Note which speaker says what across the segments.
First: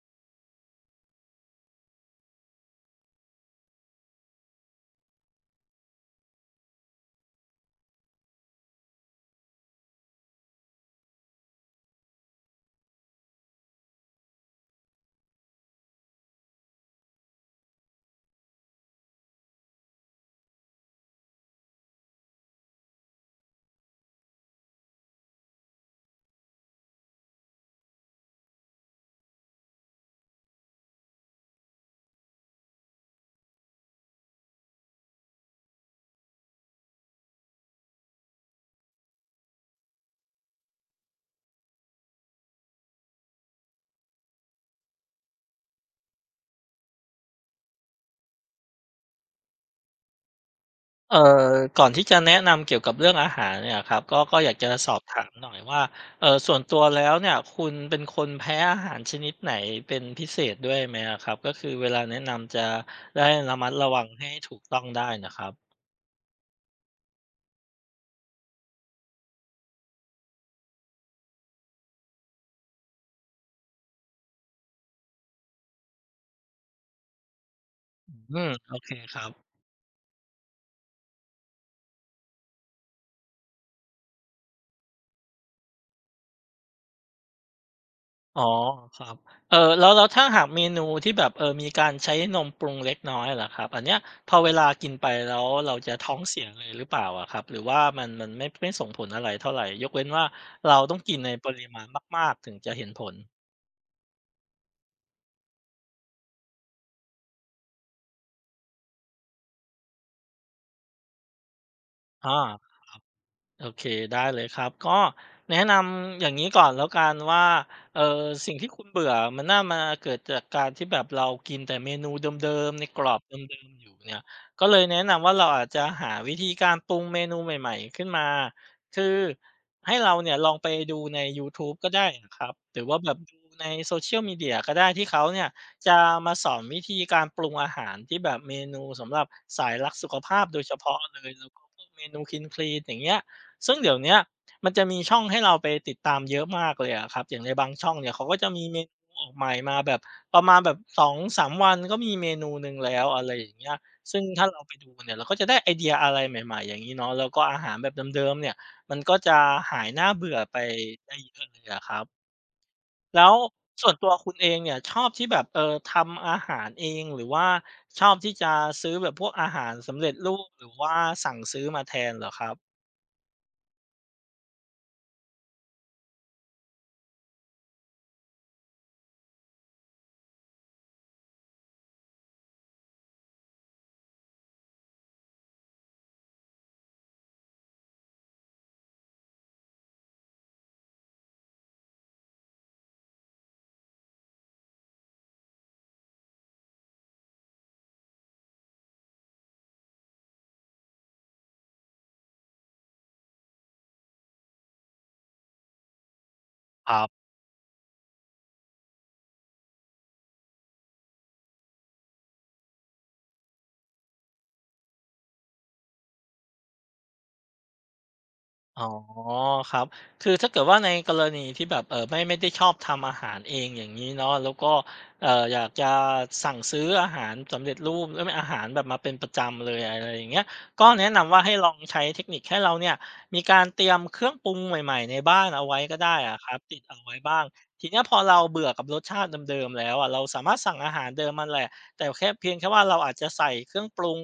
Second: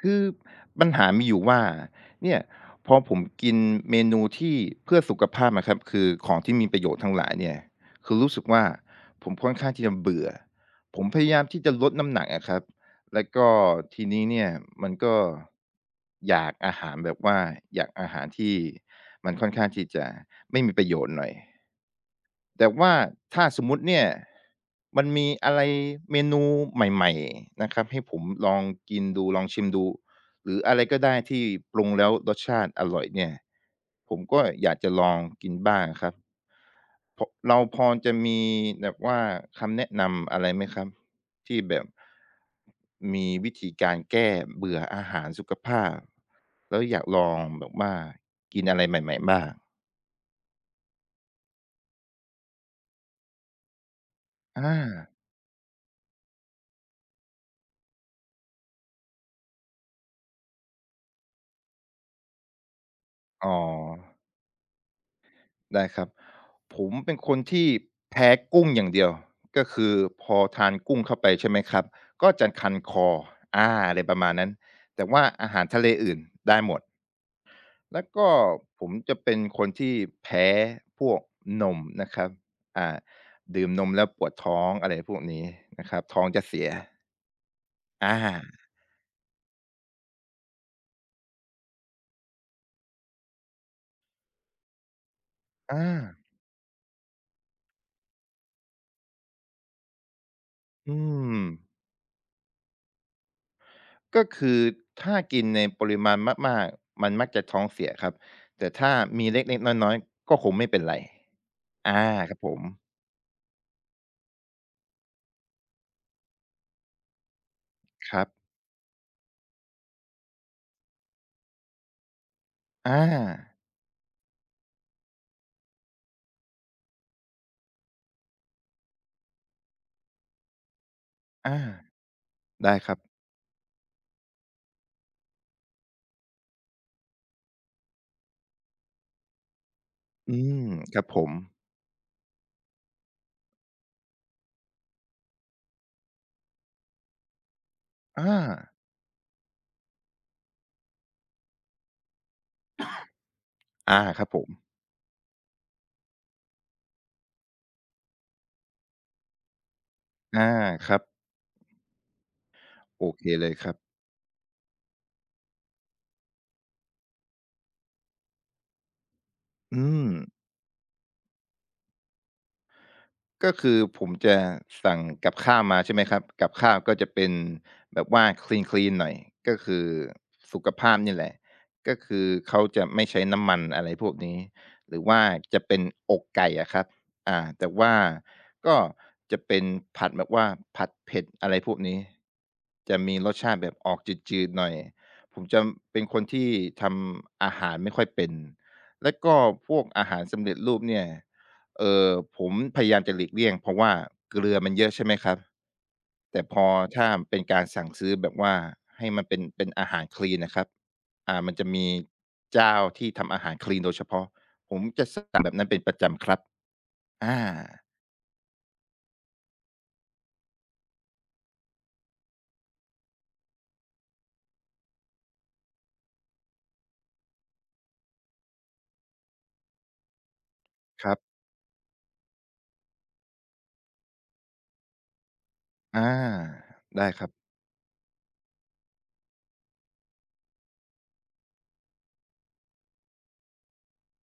Speaker 1: คือปัญหามีอยู่ว่าเนี่ยพอผมกินเมนูที่เพื่อสุขภาพนะครับคือของที่มีประโยชน์ทั้งหลายเนี่ยคือรู้สึกว่าผมค่อนข้างที่จะเบื่อผมพยายามที่จะลดน้ำหนักอะครับแล้วก็ทีนี้เนี่ยมันก็อยากอาหารแบบว่าอยากอาหารที่มันค่อนข้างที่จะไม่มีประโยชน์หน่อย แต่ว่าถ้าสมมุติเนี่ยมันมีอะไรเมนูใหม่ๆนะครับให้ผมลองกินดูลองชิมดูหรืออะไรก็ได้ที่ปรุงแล้วรสชาติอร่อยเนี่ยผมก็อยากจะลองกินบ้างครับพเราพอจะมีแบบว่าคำแนะนำอะไรไหมครับที่แบบมีวิธีการแก้เบื่ออาหารสุขภาพแล้วอยากลองแบบว่ากินอะไรใหม่ๆบ้าง
Speaker 2: เอ่อก่อนที่จะแนะนำเกี่ยวกับเรื่องอาหารเนี่ยครับก็อยาก
Speaker 1: อ
Speaker 2: จะสอบ
Speaker 1: า
Speaker 2: ถามหน่อยว่าส่วนตัวแล้วเนี่ยคุณเป็นคนแพ้อาหารชนิดไหนเป็นพิเศษด้วยไหมอะครับก็คือเวลาแนะนำจะได้
Speaker 1: อ๋อ
Speaker 2: ระมัดระวังให้ถูกต้องได้น่ะครับ
Speaker 1: ได้ครับผมเป็นคนที่แพ้กุ้งอย่างเดียวก็คือพอทานกุ้งเข้าไปใช่ไหมครับก็จะคันคออาอะไรประมาณนั้นแต่ว่าอาหารทะเลอื่นได้หมดแล้วก็
Speaker 2: อืมโอ
Speaker 1: ผ
Speaker 2: เค
Speaker 1: ม
Speaker 2: ค
Speaker 1: จะ
Speaker 2: รับ
Speaker 1: เป็นคนที่แพ้พวกนมนะครับอ่าดื่มนมแล้วปวดท้องอะไรพวกนี้นะครับท้องจะเสียอ
Speaker 2: อ๋อ
Speaker 1: า
Speaker 2: ครับเออแล้วถ้าหากเมนูที่แบบมีการใช้นมปรุงเล็กน้อยเหรอครับอันเนี้ยพอเวลากินไปแล้วเรา
Speaker 1: อา
Speaker 2: จะท้องเสียเลยหรือเปล่าอะครับหรือว่ามันไม่ส่งผลอะไรเท่าไหร่ยกเว้นว่าเราต้อ
Speaker 1: อื
Speaker 2: งกินใน
Speaker 1: ม
Speaker 2: ปริมาณมากๆถึงจะเห็นผล
Speaker 1: ก็คือถ้ากินในปริมาณมากๆ มันมักจะท้องเสียครับแต่ถ้ามีเล็กๆน้อยๆก็คงไม่เป็นไรอาครั
Speaker 2: อา
Speaker 1: บผม
Speaker 2: โอเคได้เลยครับก็แนะนำอย่างนี้ก่อนแล้วกันว่าเออ
Speaker 1: ครับ
Speaker 2: สิ่งที่คุณเบื่อมันน่ามาเกิดจากการที่แบบเรากินแต่เมนูเดิมๆในก
Speaker 1: อา
Speaker 2: รอบเดิมๆอยู่เนี่ยก็เลยแนะนำว่าเราอาจจะหาวิธีการปรุงเมนูใหม่ๆขึ้นมาคือให้เราเนี่ยลองไปดูในยู
Speaker 1: อา
Speaker 2: ทูบก็ได้นะครับ
Speaker 1: ได้
Speaker 2: หรือ
Speaker 1: ครั
Speaker 2: ว่า
Speaker 1: บ
Speaker 2: แบบดูใน Social Media ก็ได้ที่เขาเนี่ยจะมาสอนวิธีการปรุงอาหารที่แบบเมนูสำหรับสายรักสุข
Speaker 1: อื
Speaker 2: ภาพโด
Speaker 1: ม
Speaker 2: ยเฉ
Speaker 1: ค
Speaker 2: พาะ
Speaker 1: รับผ
Speaker 2: เลย
Speaker 1: ม
Speaker 2: แล้วก็พวกเมนูคนคลีนอย่างเงี้ย ซึ่งเดี๋ยวเนี้ยมันจะมีช่องให้เราไปติดตามเยอะมากเลยอะครับอย่างในบางช่องเนี่ยเขา
Speaker 1: อา
Speaker 2: ก็จะมีเมนูออกใหม่มาแบบประมาณแบบ2-3วันก็มีเมนูหนึ่งแล้วอะไรอย่างเงี้ย
Speaker 1: อา
Speaker 2: ซึ่
Speaker 1: ค
Speaker 2: ง
Speaker 1: รับผ
Speaker 2: ถ้า
Speaker 1: ม
Speaker 2: เราไปดูเนี่ยเราก็จะได้ไอเดียอะไรใหม่ๆอย่างนี้เนาะแล้วก็อาหารแบบเดิมๆเนี่ยมันก็จะหายหน่าเบื่อ
Speaker 1: อา
Speaker 2: ไป
Speaker 1: ครั
Speaker 2: ได้
Speaker 1: บ
Speaker 2: เยอะเลยอะครับ
Speaker 1: โอเค
Speaker 2: แล้ว
Speaker 1: เลยครับ
Speaker 2: ส่วนตัวคุณเองเนี่ยชอบที่แบบทำอาหารเองหรือว่าชอบที่จะซื้อแบบพวกอาหาร
Speaker 1: อื
Speaker 2: สำ
Speaker 1: ม
Speaker 2: เร็จรูปหรือว่าสั่งซื้อมาแทนเหรอครับ
Speaker 1: ก็คือผมจะสั่งกับข้าวมาใช่ไหมครับกับข้าวก็จะเป็นแบบว่าคลีนคลีนหน่อยก็คือสุขภาพนี่แหละก็คือเขาจะไม่ใช้น้ำมันอะไรพวกนี้หรือว่าจะเป็นอกไก่อะครับแต่ว่าก็จะเป็นผัดแบบว่าผัดเผ็ดอะไรพวกนี้จะมีรสชาติแบบออกจืดๆหน่อยผมจะเป็นคนที่ทำอาหารไม่ค่อยเป็นและก็พวกอาหารสำเร็จรูปเนี่ย เออผมพยายามจะหลีกเลี่ยงเพราะว่าเกลือมันเยอะใช่ไหมครับแต่พอ
Speaker 2: ครั
Speaker 1: ถ้า
Speaker 2: บ
Speaker 1: เป็นการสั่งซื้อแบบว่าให้มันเป็นอาหารคลีนนะครับมันจะมีเจ้าที่ทำอาหารคลีนโดยเฉพาะผมจะสั่งแบบนั้นเป็นประจำครับอา
Speaker 2: อ๋อครับคือถ้าเกิดว่าในกรณีที่แบบไม่ได้ชอบทำอาหารเองอย่างนี้เนาะแล้วก็เอออยากจะสั่งซื้ออาหารสำเร็จรูปแล้วไม่อาหารแบบมาเป็นประจำเลยอะไรอย่างเงี้ยก็
Speaker 1: ค
Speaker 2: แนะ
Speaker 1: รับ
Speaker 2: นำว่าให้ลองใช้เทคนิคให้เราเนี่ย มีการเตรียมเครื่องปรุงใหม่ๆในบ้านเอาไว้ก็
Speaker 1: อา
Speaker 2: ได้อะครับติดเอา
Speaker 1: ได้
Speaker 2: ไว้
Speaker 1: ครับ
Speaker 2: บ้าง ทีเนี้ยพอเราเบื่อกับรสชาติเดิมๆแล้วอะเราสามารถสั่งอาหารเดิมมนแหละแต่เพียงแค่ว่าเราอาจจะใส่เครื่องปรุง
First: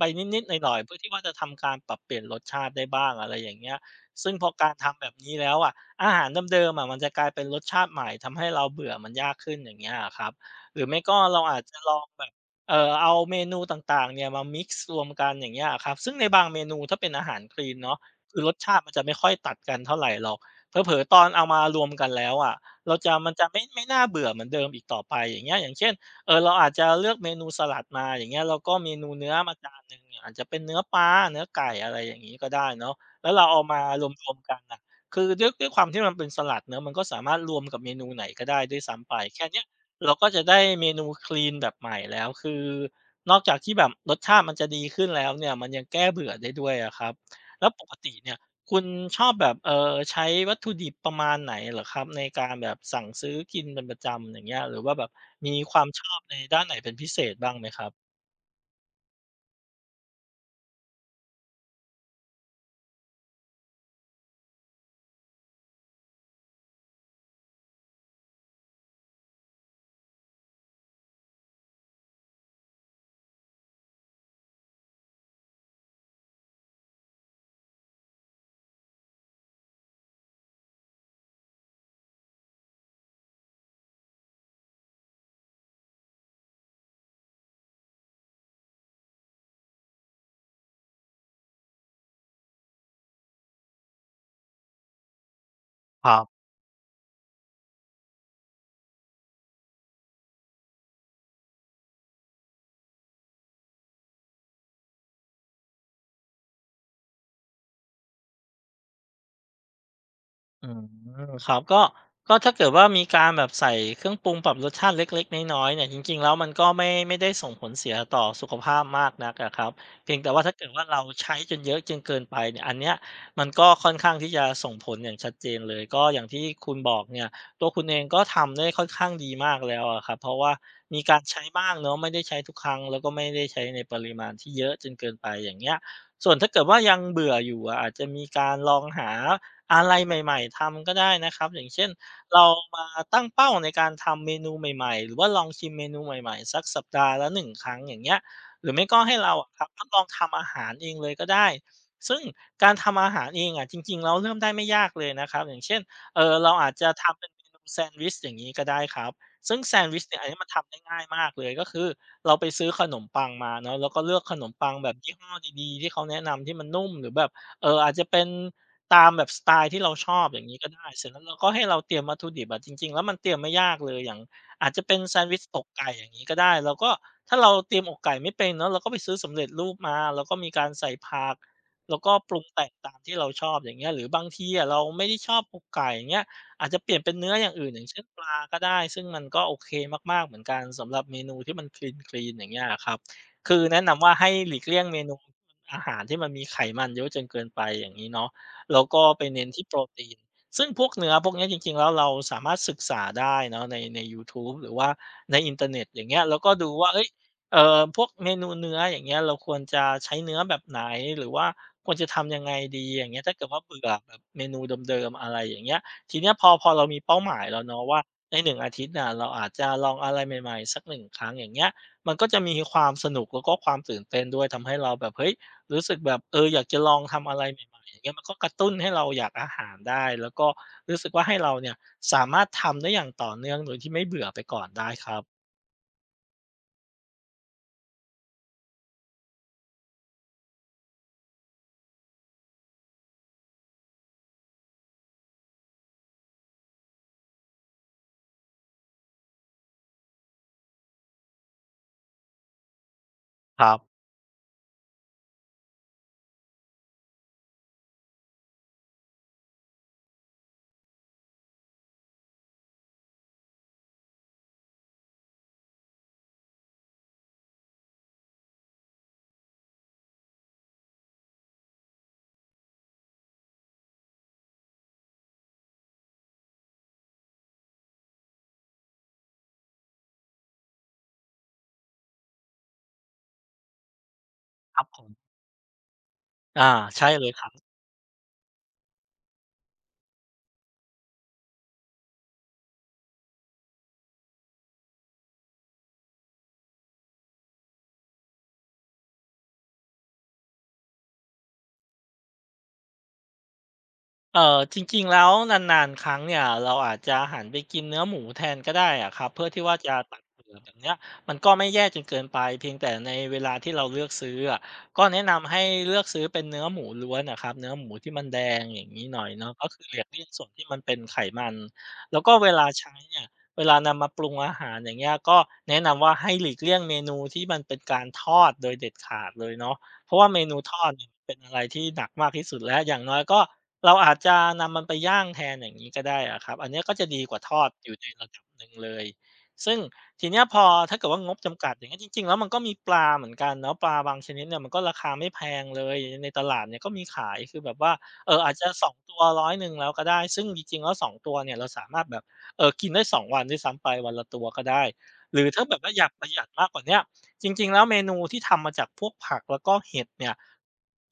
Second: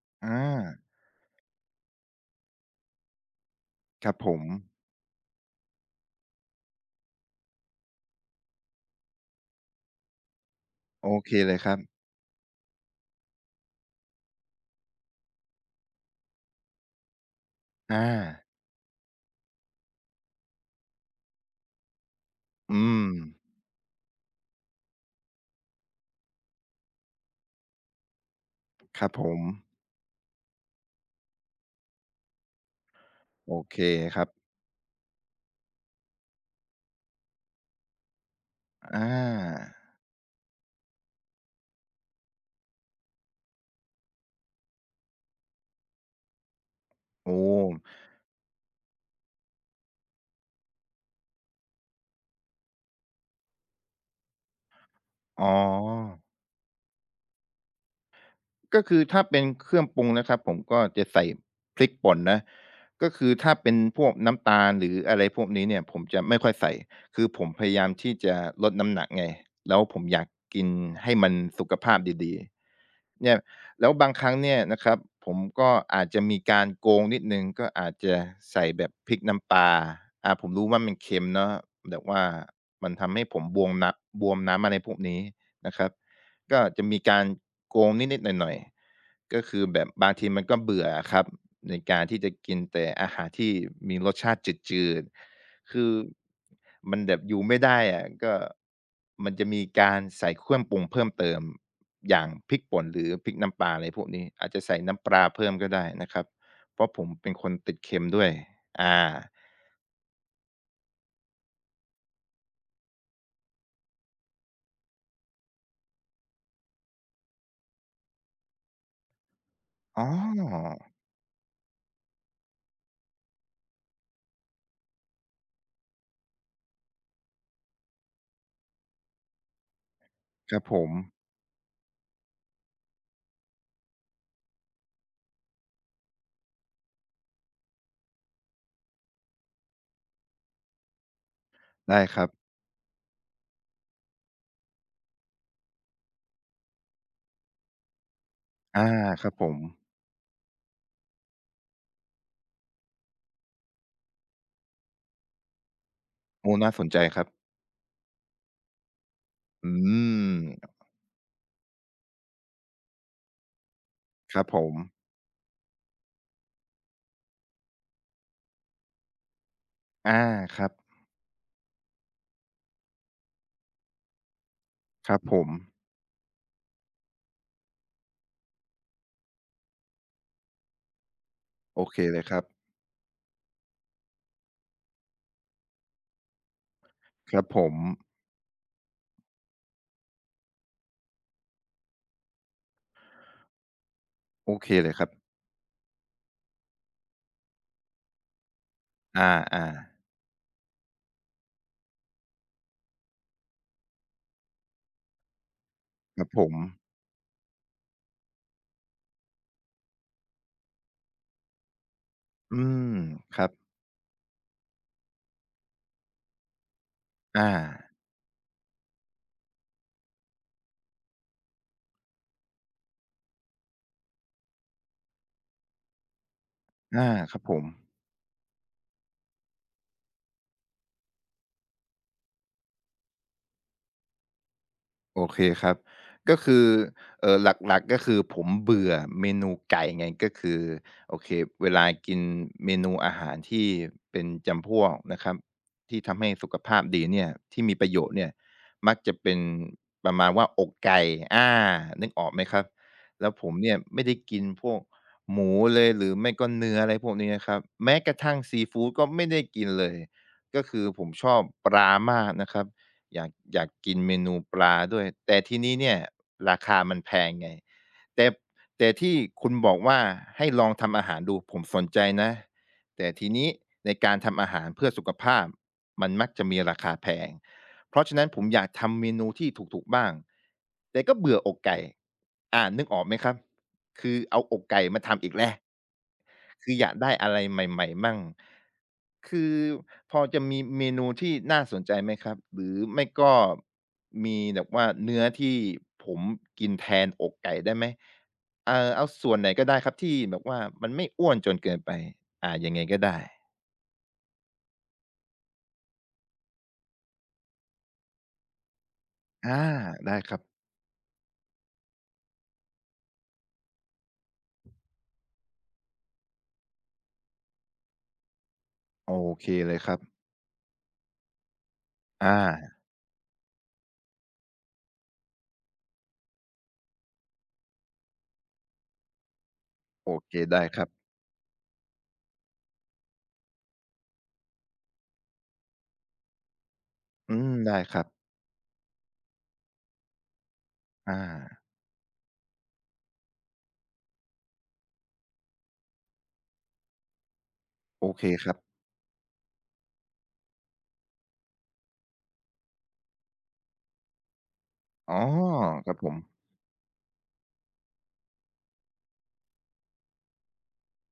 Speaker 2: ไป
Speaker 1: อ
Speaker 2: นิดๆหน่อยๆ
Speaker 1: า
Speaker 2: เพื่อที่ว่าจะทำการปรับเปลี่ยนรสชาติได้บ้างอะไรอย่างเงี้ย
Speaker 1: ครับผ
Speaker 2: ซึ่ง
Speaker 1: ม
Speaker 2: พอการทำแบบนี้แล้วอ่ะอาหารเดิมๆอะมันจะกลายเป็นรสชาติใหม่ทำให้เราเบื่อมันยากขึ้นอย่างเงี้ยครับหรือไม่
Speaker 1: โอ
Speaker 2: ก็
Speaker 1: เค
Speaker 2: เรา
Speaker 1: เล
Speaker 2: อา
Speaker 1: ย
Speaker 2: จ
Speaker 1: ครั
Speaker 2: จะ
Speaker 1: บ
Speaker 2: ลองแบบเอาเมนูต่างๆเนี่ยมา mix รวมกันอย่างเงี้ยครับซึ่งในบางเมนูถ้าเป็นอาหารคลีน
Speaker 1: อา
Speaker 2: เนาะคือรสชาติมันจะไม่ค่อยตัดกันเท่าไหรหรอกเผลอๆตอนเอามารวมกันแล้วอะ
Speaker 1: อื
Speaker 2: เรา
Speaker 1: ม
Speaker 2: จะมันจะไม่น่าเบื่อเหมือนเดิมอีกต่อไปอย่างเงี้ยอย่างเช่นเออเราอาจจะเลือกเมนูสลัดมาอย่างเงี้ยแล้วก็เม
Speaker 1: ค
Speaker 2: นู
Speaker 1: รับผ
Speaker 2: เนื้อ
Speaker 1: ม
Speaker 2: มาจานหนึ่งเนี่ยอาจจะเป็นเนื้อปลาเนื้อไก่อะไรอย่างงี้ก็ได้เนาะ แล้วเรา
Speaker 1: โอ
Speaker 2: เอา
Speaker 1: เค
Speaker 2: มาร
Speaker 1: ครับ
Speaker 2: วมๆกันน่ะคือด้วยความที่มันเป็นสลัดเนาะมันก็สามารถรวมกับเมนูไหนก็ได้ด้วย
Speaker 1: อ
Speaker 2: ซ้ำไปแค่เนี้ย
Speaker 1: า
Speaker 2: เราก็จะได้เมนูคลีนแบบใหม่แล้วคือนอกจากที่แบบรสชาติมันจะดีขึ้นแล้วเนี่ยมันยังแก้เบื่อได้ด้วยอะครับ
Speaker 1: โอ้
Speaker 2: แล้วปกติเนี่ยคุณชอบแบบใช้วัตถุดิบประมาณไหนเหรอครับในการแบบสั่งซื้อกินเป็นประจำอย่างเงี้ยหรือว่าแบบ
Speaker 1: อ๋อ
Speaker 2: มีความชอบในด้านไหนเป็นพิเศษบ้างไหมครับ
Speaker 1: ก็คือถ้าเป็นเครื่องปรุงนะครับผมก็จะใส่พริกป่นนะก็คือถ้าเป็นพวกน้ำตาลหรืออะไรพวกนี้เนี่ยผมจะไม่ค่อยใส่คือผมพยายามที่จะลดน้ำหนักไงแล้วผมอยากกินให้มันสุขภาพดีๆ เนี่ยแล้วบางครั้งเนี่ยนะครับผมก็อาจจะมีการโกงนิดหนึ่งก็อาจจะใส่แบบพริกน้ำปลาอาผมรู้ว่ามันเค็มเนาะแต่ว่ามันทำให้ผมบวมน้ำอะไรพวกนี้นะครับก็จะมีการโกงนิดๆหน่อยๆก็คือแบบบางทีมันก็เบื่ออะครับในการที่จะกินแต่อาหารที่มีรสชาติจืดๆ คือ
Speaker 2: ครับ
Speaker 1: มันแบบอยู่ไม่ได้อะก็มันจะมีการใส่เครื่องปรุงเพิ่มเติมอย่างพริกป่นหรือพริกน้ำปลาอะไรพวกนี้อาจจะใส่น้ำปลาเพิ่มก็ได้นะครับเพราะผมเป็นคนติดเค็มด้วยอา
Speaker 2: อืมครับก็ถ้าเกิดว่ามีการแบบใส่เครื่องปรุงปรับรสชาติเล็กๆน้อยๆเนี่ยจริงๆแล้วมันก็ไม่ได้ส่งผลเสียต่อสุขภาพมากนักอะครับ
Speaker 1: อ๋
Speaker 2: เพียงแต่ว่าถ้าเกิด
Speaker 1: อ
Speaker 2: ว่าเราใช้จนเยอะจนเกินไปเนี่ยอันเนี้ยมันก็ค่อนข้างที่จะส่งผลอย่างชัดเจนเลยก็อย่างที่คุณบอกเนี่ยตัวคุณเองก็ทำได้ค่อนข้างดีมากแล้วอะครับเพราะว่า
Speaker 1: ครับผม
Speaker 2: มีการใช้บ้างเนาะไม่ได้ใช้ทุกครั้งแล้วก็ไม่ได้ใช้ในปริมาณที่เยอะจนเกินไปอย่างเงี้ยส่วนถ้าเกิดว่ายังเบื่ออยู่อะอาจจะมีการลองหา อะไรใหม่ๆทำก็ได้นะครับอย่างเช่น
Speaker 1: ได้ครับ
Speaker 2: เรามาตั้งเป้าในการทำเมนูใหม่ๆหรือว่าลองชิมเมนูใหม่ๆสักสัปดาห์ละหนึ่งครั้งอย่างเงี้ยหรือไม่
Speaker 1: อา
Speaker 2: ก็ให้
Speaker 1: ครั
Speaker 2: เรา
Speaker 1: บผ
Speaker 2: อะ
Speaker 1: ม
Speaker 2: ครับทดลองทำอาหารเองเลยก็ได้ซึ่งการทำอาหารเองอะจริงๆแล้วเริ่มได้ไม่ยากเลยนะครับอย่างเช่น
Speaker 1: โอ้
Speaker 2: เราอา
Speaker 1: น่า
Speaker 2: จ
Speaker 1: ส
Speaker 2: จะ
Speaker 1: นใจค
Speaker 2: ทำ
Speaker 1: รั
Speaker 2: เป็
Speaker 1: บ
Speaker 2: นเมนูแซนด์วิชอย่างงี้ก็ได้ครับซึ่ง
Speaker 1: อื
Speaker 2: แซนด์วิชเนี่ยอันนี้มัน
Speaker 1: ม
Speaker 2: ทำได้ง่ายมากเลยก็คือเราไปซื้อขนมปังมาเนาะแล้วก็เลือกข
Speaker 1: ค
Speaker 2: น
Speaker 1: รับ
Speaker 2: ม
Speaker 1: ผ
Speaker 2: ปั
Speaker 1: ม
Speaker 2: งแบบยี่ห้อดีๆที่เขาแนะนำที่มันนุ่มหรือแบบอาจจะเป็น ตามแบบสไตล์ที่เราช
Speaker 1: อา
Speaker 2: อบอย่างงี้
Speaker 1: ครั
Speaker 2: ก็
Speaker 1: บ
Speaker 2: ได้เสร็จแล้วเราก็ให้เราเตรียมวัตถุดิบอะจริงๆแล้วมันเตรียมไม่ยากเลยอย่างอาจจะเป็น
Speaker 1: ค
Speaker 2: แซ
Speaker 1: รับ
Speaker 2: นด์
Speaker 1: ผ
Speaker 2: วิช
Speaker 1: ม
Speaker 2: อกไก่อย่างงี้ก็ได้เราก็ถ้าเราเตรียมอกไก่ไม่เป็นเนาะเราก็ไปซื้อสำเร็จรูปมาแล้วก็มีการใส่ผัก
Speaker 1: โอ
Speaker 2: แล้
Speaker 1: เค
Speaker 2: วก็
Speaker 1: เลย
Speaker 2: ป
Speaker 1: ค
Speaker 2: รุ
Speaker 1: รั
Speaker 2: ง
Speaker 1: บ
Speaker 2: แต่งตามที่เราชอบอย่างเงี้ยหรือบางทีอะเราไม่ได้ชอบอกไก่อย่างเงี้ยอาจจะเปลี่ยนเป็นเนื้
Speaker 1: ค
Speaker 2: อ
Speaker 1: รั
Speaker 2: อ
Speaker 1: บ
Speaker 2: ย่าง
Speaker 1: ผ
Speaker 2: อื่น
Speaker 1: ม
Speaker 2: อย่างเช่นปลาก็ได้ซึ่งมันก็โอเคมากๆเหมือนกันสำหรับเมนูที่มัน clean ๆอย่างเงี้ยอะครับคือแนะนำว่าให้
Speaker 1: โอ
Speaker 2: หลีก
Speaker 1: เค
Speaker 2: เลี่ยง
Speaker 1: เลย
Speaker 2: เม
Speaker 1: ครับ
Speaker 2: นูอาหารที่มันมีไขมันเยอะจนเกินไปอย่างงี้เนาะ แล้วก็
Speaker 1: อ
Speaker 2: ไปเน้นที่โปร
Speaker 1: า
Speaker 2: ตีน ซึ่งพวกเนื้อพวกเนี้ยจริงๆแล้วเราสามารถศึกษาได้เนาะในยูทูบหรือว่าในอินเทอร์เน็ตอย่าง
Speaker 1: ๆ
Speaker 2: เงี้
Speaker 1: ค
Speaker 2: ย
Speaker 1: รับ
Speaker 2: แล้ว
Speaker 1: ผ
Speaker 2: ก็
Speaker 1: ม
Speaker 2: ดูว่าเฮ้ยพวกเมนูเนื้ออย่างเงี้ยเราควรจะใช้เนื้อแบบไหนหรือว่าควรจะทำยังไง
Speaker 1: อื
Speaker 2: ดี
Speaker 1: ม
Speaker 2: อย่างเงี้ยถ้า
Speaker 1: ค
Speaker 2: เกิ
Speaker 1: รั
Speaker 2: ด
Speaker 1: บ
Speaker 2: ว่าเบื่อแบบเมนูเดิมๆอะไรอย่างเงี้ยทีเนี้ยพอเรามีเป้าหมาย
Speaker 1: อา
Speaker 2: แล้วเนาะว่าใน1อาทิตย์น่ะเราอาจจะลองอะไรใหม่ๆสัก1ครั้งอย่างเงี้ยมันก็จะมีความสนุกแล้วก็ความตื่นเต้นด้วยทำให้เราแบบเฮ้ยรู้สึกแบบเอออยากจะลอง
Speaker 1: อา
Speaker 2: ทำ
Speaker 1: ค
Speaker 2: อะ
Speaker 1: รั
Speaker 2: ไร
Speaker 1: บผม
Speaker 2: ใหม่ อย่างเงี้ยมันก็กระตุ้นให้เราอยากอาหารได้แล้วก็รู้สึกว่าให้เราเนี่ยสามารถทำได้อย่างต่อเนื่องโดยที่ไม่เบื่อไปก่อนได้ครั
Speaker 1: โอ
Speaker 2: บ
Speaker 1: เคครับก็คือหลักๆก็คือผมเบื่อเมนูไก่ไงก็คือโอเคเวลากินเมนูอาหารที่เป็นจำพวกนะครับที่ทำให้สุขภาพดีเนี่ยที่มีประโยชน์เนี่ยมักจะเป็นประมาณว่าอกไก่อานึกออกไหมครับแล้วผม
Speaker 2: ครั
Speaker 1: เนี่ย
Speaker 2: บ
Speaker 1: ไม่ได้กินพวกหมูเลยหรือไม่ก็เนื้ออะไรพวกนี้นะครับแม้กระทั่งซีฟูดก็ไม่ได้กินเลยก็คือผมชอบปลามากนะครับ อยากกินเมนูปลาด้วยแต่ทีนี้เนี่ยราคามันแพงไงแต่ที่คุณบอกว่าให้ลองทำอาหารดูผมสนใจนะแต่ทีนี้ในการทำอาหารเพื่อสุขภาพมันมักจะมีราคาแพงเพราะฉะนั้นผมอยากทำเมนูที่ถูกๆบ้างแต่ก็เบื่ออกไก่นึกออกไหมครับ คือเอาอก
Speaker 2: ค
Speaker 1: ไก่
Speaker 2: รับผ
Speaker 1: มา
Speaker 2: ม
Speaker 1: ทำอีกแล้ว
Speaker 2: อา
Speaker 1: คืออยาก
Speaker 2: ใช่
Speaker 1: ได้
Speaker 2: เล
Speaker 1: อะ
Speaker 2: ย
Speaker 1: ไร
Speaker 2: ครั
Speaker 1: ใ
Speaker 2: บ
Speaker 1: หม่ๆมั่งคือพอจะมีเมนูที่น่าสนใจไหมครับ หรือไม่ก็มีแบบว่าเนื้อที่ผมกินแทนอกไก่ได้ไหมเอาส่วนไหนก็ได้ครับที่แบบว่ามันไม่อ้วนจนเกินไปยังไงก็ได้
Speaker 2: เอ่อจริงๆแล้วนานๆครั้งเนี่ยเราอาจจะหันไปกินเนื้อหมูแทนก็ได้อะครับเพื่อ
Speaker 1: อา
Speaker 2: ที่ว่าจะตั
Speaker 1: ได้
Speaker 2: ด
Speaker 1: ครับ
Speaker 2: เบื่อแบบเนี้ยมันก็ไม่แย่จนเกินไปเพียงแต่ในเวลาที่เราเลือกซื้ออะก็แนะนำให้เลือกซื้อเป็นเนื้อหมูล้วนอะครับเนื้อหมูที่มันแดงอย่างงี้
Speaker 1: โอ
Speaker 2: หน่อย
Speaker 1: เค
Speaker 2: เนาะก็
Speaker 1: เลย
Speaker 2: คือ
Speaker 1: ค
Speaker 2: ห
Speaker 1: รั
Speaker 2: ลี
Speaker 1: บ
Speaker 2: กเลี่ยงส่วนที่มันเป็นไขมันแล้วก็
Speaker 1: อา
Speaker 2: เวลาใช้เนี่ยเวลานำมาปรุงอาหารอย่างเงี้ยก็แนะนำว่าให้หลีกเลี่ยงเมนูที่มันเป็นการทอดโดยเด็ดขาดเลยเนาะเพ
Speaker 1: โอ
Speaker 2: ราะว่า
Speaker 1: เค
Speaker 2: เมนู
Speaker 1: ได้
Speaker 2: ท
Speaker 1: ค
Speaker 2: อ
Speaker 1: รับ
Speaker 2: ดเนี่ยเป็นอะไรที่หนักมากที่สุดแล้วอย่างน้อยก็ เราอาจจะนำมันไปย่างแทนอย่างนี้ก็ได้อะครับอันเนี้ยก็จะดีก
Speaker 1: อื
Speaker 2: ว่าท
Speaker 1: ม
Speaker 2: อด
Speaker 1: ได้
Speaker 2: อ
Speaker 1: ค
Speaker 2: ยู่
Speaker 1: รั
Speaker 2: ใน
Speaker 1: บ
Speaker 2: ระดับหนึ่งเลย ซึ่งทีเนี้ยพอถ้าเกิด
Speaker 1: อา
Speaker 2: ว่างบจำกัดอย่างเงี้ยจริงๆแล้วมันก็มีปลาเหมือนกันเนาะปลาบางชนิดเนี่ยมันก็ราคาไม่แพงเลยในตลาดเนี่ยก็มีขายคือแบบว่า
Speaker 1: โอเค
Speaker 2: เออ
Speaker 1: ค
Speaker 2: อา
Speaker 1: รั
Speaker 2: จ
Speaker 1: บ
Speaker 2: จะ2ตัว100แล้วก็ได้ซึ่งจริงๆแล้ว2ตัวเนี่ยเราสามารถแบบเออกินได้2วันด้วยซ้ำไปวันละตัวก็ได้
Speaker 1: อ๋อ
Speaker 2: หรือถ้าแบบ
Speaker 1: ค
Speaker 2: ว่า
Speaker 1: รับ
Speaker 2: อ
Speaker 1: ผ
Speaker 2: ยาก
Speaker 1: ม
Speaker 2: ประหยัดมากกว่าเนี้ย จริงๆแล้วเมนูที่ทำมาจากพวกผักแล้วก็เห็ดเนี่ย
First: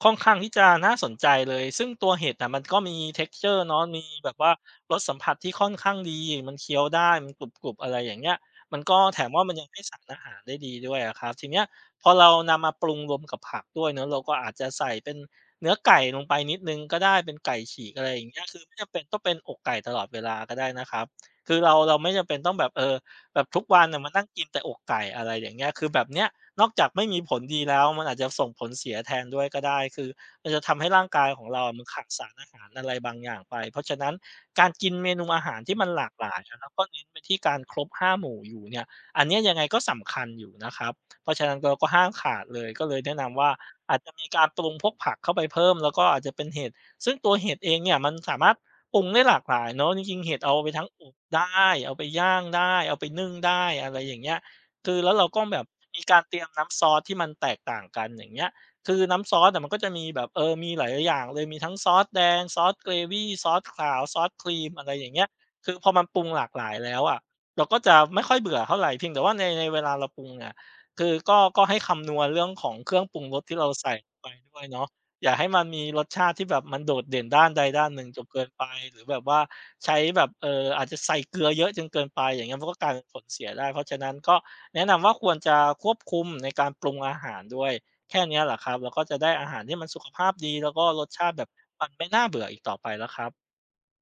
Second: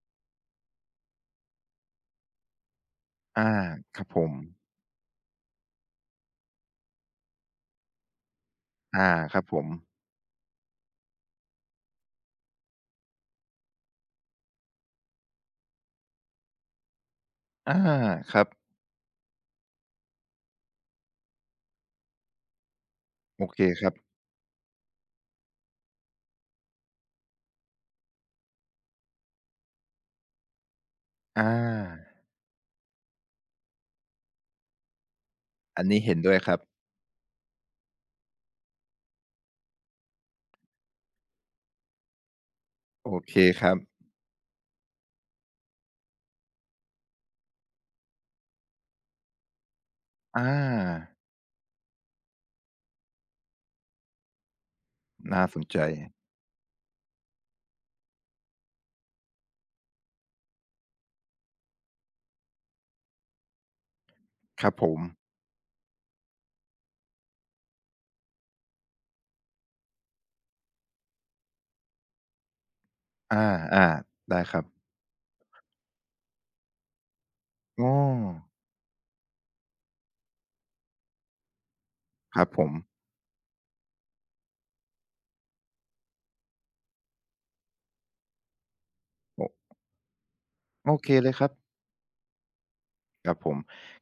Speaker 2: ค่อนข้างที่จะน่าสนใจเลยซึ่งตัวเห็ดอะมันก็มี
Speaker 1: อา
Speaker 2: texture เนาะ
Speaker 1: ค
Speaker 2: มี
Speaker 1: รับผ
Speaker 2: แบ
Speaker 1: ม
Speaker 2: บว่ารสสัมผัสที่ค่อนข้างดีมันเคี้ยวได้มันกรุบๆอะไรอย่างเงี้ยมันก็
Speaker 1: อา
Speaker 2: แถม
Speaker 1: ครั
Speaker 2: ว่า
Speaker 1: บ
Speaker 2: มั
Speaker 1: ผ
Speaker 2: นยั
Speaker 1: ม
Speaker 2: งให้สารอาหารได้ดีด้วยอะครับทีเนี้ยพอเรานำมาปรุงรวมกับผักด้วยเนาะเราก็อาจจะใส่เป็นเนื้อไก่ลงไปนิดหนึ่งก็ได้เป็นไก่
Speaker 1: อา
Speaker 2: ฉีกอะไรอย่าง
Speaker 1: ค
Speaker 2: เงี้
Speaker 1: รั
Speaker 2: ย
Speaker 1: บ
Speaker 2: คือไม่จำเป็นต้องเป็นอกไก่ตลอดเวลาก็ได้นะครับคือเราไม่จำเป็นต้องแบบแบ
Speaker 1: โอ
Speaker 2: บ
Speaker 1: เค
Speaker 2: ทุกวั
Speaker 1: ค
Speaker 2: น
Speaker 1: รับ
Speaker 2: น่ะมานั่งกินแต่อกไก่อะไรอย่างเงี้ยคือแบบเนี้ยนอกจากไม่มีผลดีแล้วมันอาจจะส่งผลเสียแทนด้วยก็ได้คือมันจะทำให้ร่างกายของ
Speaker 1: อา
Speaker 2: เราอะมันขาดสารอาหารอะไรบางอย่างไปเพราะฉะนั้นการกินเมนูอาหารที่
Speaker 1: อัน
Speaker 2: มัน
Speaker 1: นี้
Speaker 2: หลาก
Speaker 1: เห็น
Speaker 2: ห
Speaker 1: ด้
Speaker 2: ลา
Speaker 1: วย
Speaker 2: ย
Speaker 1: ครั
Speaker 2: อะ
Speaker 1: บ
Speaker 2: แล้วก็เน้นไปที่การครบห้าหมู่อยู่เนี่ยอันเนี้ยยังไงก็สำคัญอยู่นะครับเพราะฉะนั้นเราก็ห้ามขาดเลยก็เลย
Speaker 1: โอ
Speaker 2: แนะ
Speaker 1: เค
Speaker 2: นำว่า
Speaker 1: ครับ
Speaker 2: อาจจะมีการปรุงพวกผักเข้าไปเพิ่มแล้วก็อาจจะเป็นเห็ดซึ่งตัวเห็ดเองเนี่ยมันสามารถ ปรุงได้หลากหลายเนาะจริงๆเห็
Speaker 1: อ
Speaker 2: ดเอาไปทั้งอ
Speaker 1: า
Speaker 2: บได้เอาไปย่างได้เอาไปนึ่งได้อะไรอย่างเงี้ยคือแล้วเราก็
Speaker 1: น่าส
Speaker 2: แบ
Speaker 1: น
Speaker 2: บ
Speaker 1: ใจ
Speaker 2: มีการเตรียมน้ำซอสที่มันแตกต่างกันอย่างเงี้ยคือน้ำซอสอะมันก็จะมีแบบมีหลายๆอย่างเลยมีทั้งซอสแดงซอสเกรวีซอสขาวซอสครี
Speaker 1: ค
Speaker 2: ม
Speaker 1: รับ
Speaker 2: อะ
Speaker 1: ผ
Speaker 2: ไร
Speaker 1: ม
Speaker 2: อย่างเงี้ยคือพอมันปรุงหลากหลายแล้วอะเราก็จะไม่ค่อยเบื่อเท่าไรเพียงแต่ว่าในเวลาเราปรุงอะคือก็ให้คำนวณเรื่องของเครื่องปรุง
Speaker 1: อ
Speaker 2: รสที่เรา
Speaker 1: า
Speaker 2: ใส่ลงไป
Speaker 1: ๆได้ค
Speaker 2: ด้
Speaker 1: รั
Speaker 2: ว
Speaker 1: บ
Speaker 2: ยเนาะ อย่าให้มันมีรสชาติที่แบบมันโดดเด่นด้านใดด้าน
Speaker 1: อ้อ
Speaker 2: หนึ่งจนเกินไปหรือแบบว่าใช้แบบอาจจะใส่เกลือเยอะจนเกินไป
Speaker 1: ค
Speaker 2: อ
Speaker 1: รั
Speaker 2: ย่าง
Speaker 1: บ
Speaker 2: เงี้ย
Speaker 1: ผ
Speaker 2: มัน
Speaker 1: ม
Speaker 2: ก็กลายเป็นผลเสียได้เพราะฉะนั้นก็แนะนำว่าควรจะควบคุมในการปรุงอาหารด้วยแค่เนี้ยแหละครับเราก็จะได้อา
Speaker 1: โอ
Speaker 2: หารที่มันสุขภาพดีแล้วก็
Speaker 1: โอ
Speaker 2: รส
Speaker 1: เค
Speaker 2: ชา
Speaker 1: เล
Speaker 2: ติ
Speaker 1: ยค
Speaker 2: แบบ
Speaker 1: รับ
Speaker 2: มันไม่น่าเบื่ออีกต่อไปแล้วครั
Speaker 1: ครับ
Speaker 2: บ
Speaker 1: ผม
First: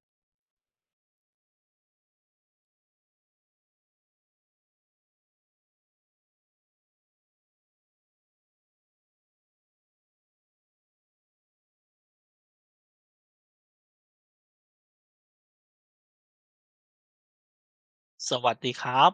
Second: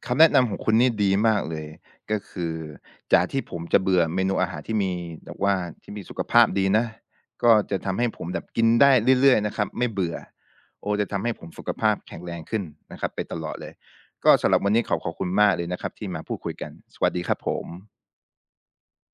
Speaker 1: คำแนะนำของคุณนี่ดีมากเลยก็คือจากที่ผมจะเบื่อเมนูอาหารที่มีแบบว่าที่มีสุขภาพดีนะก็จะทำให้ผมแบบกินได้เรื่อยๆนะครับไม่เบื่อโอ้จะทำให้ผมสุขภาพแข็งแรงขึ้นนะครับไปตลอดเลยก็สำหรับวันนี้ขอบคุณมากเลยนะครับที่มาพูดคุยกันสวัสดีครับผม
Speaker 2: สวัสดีครับ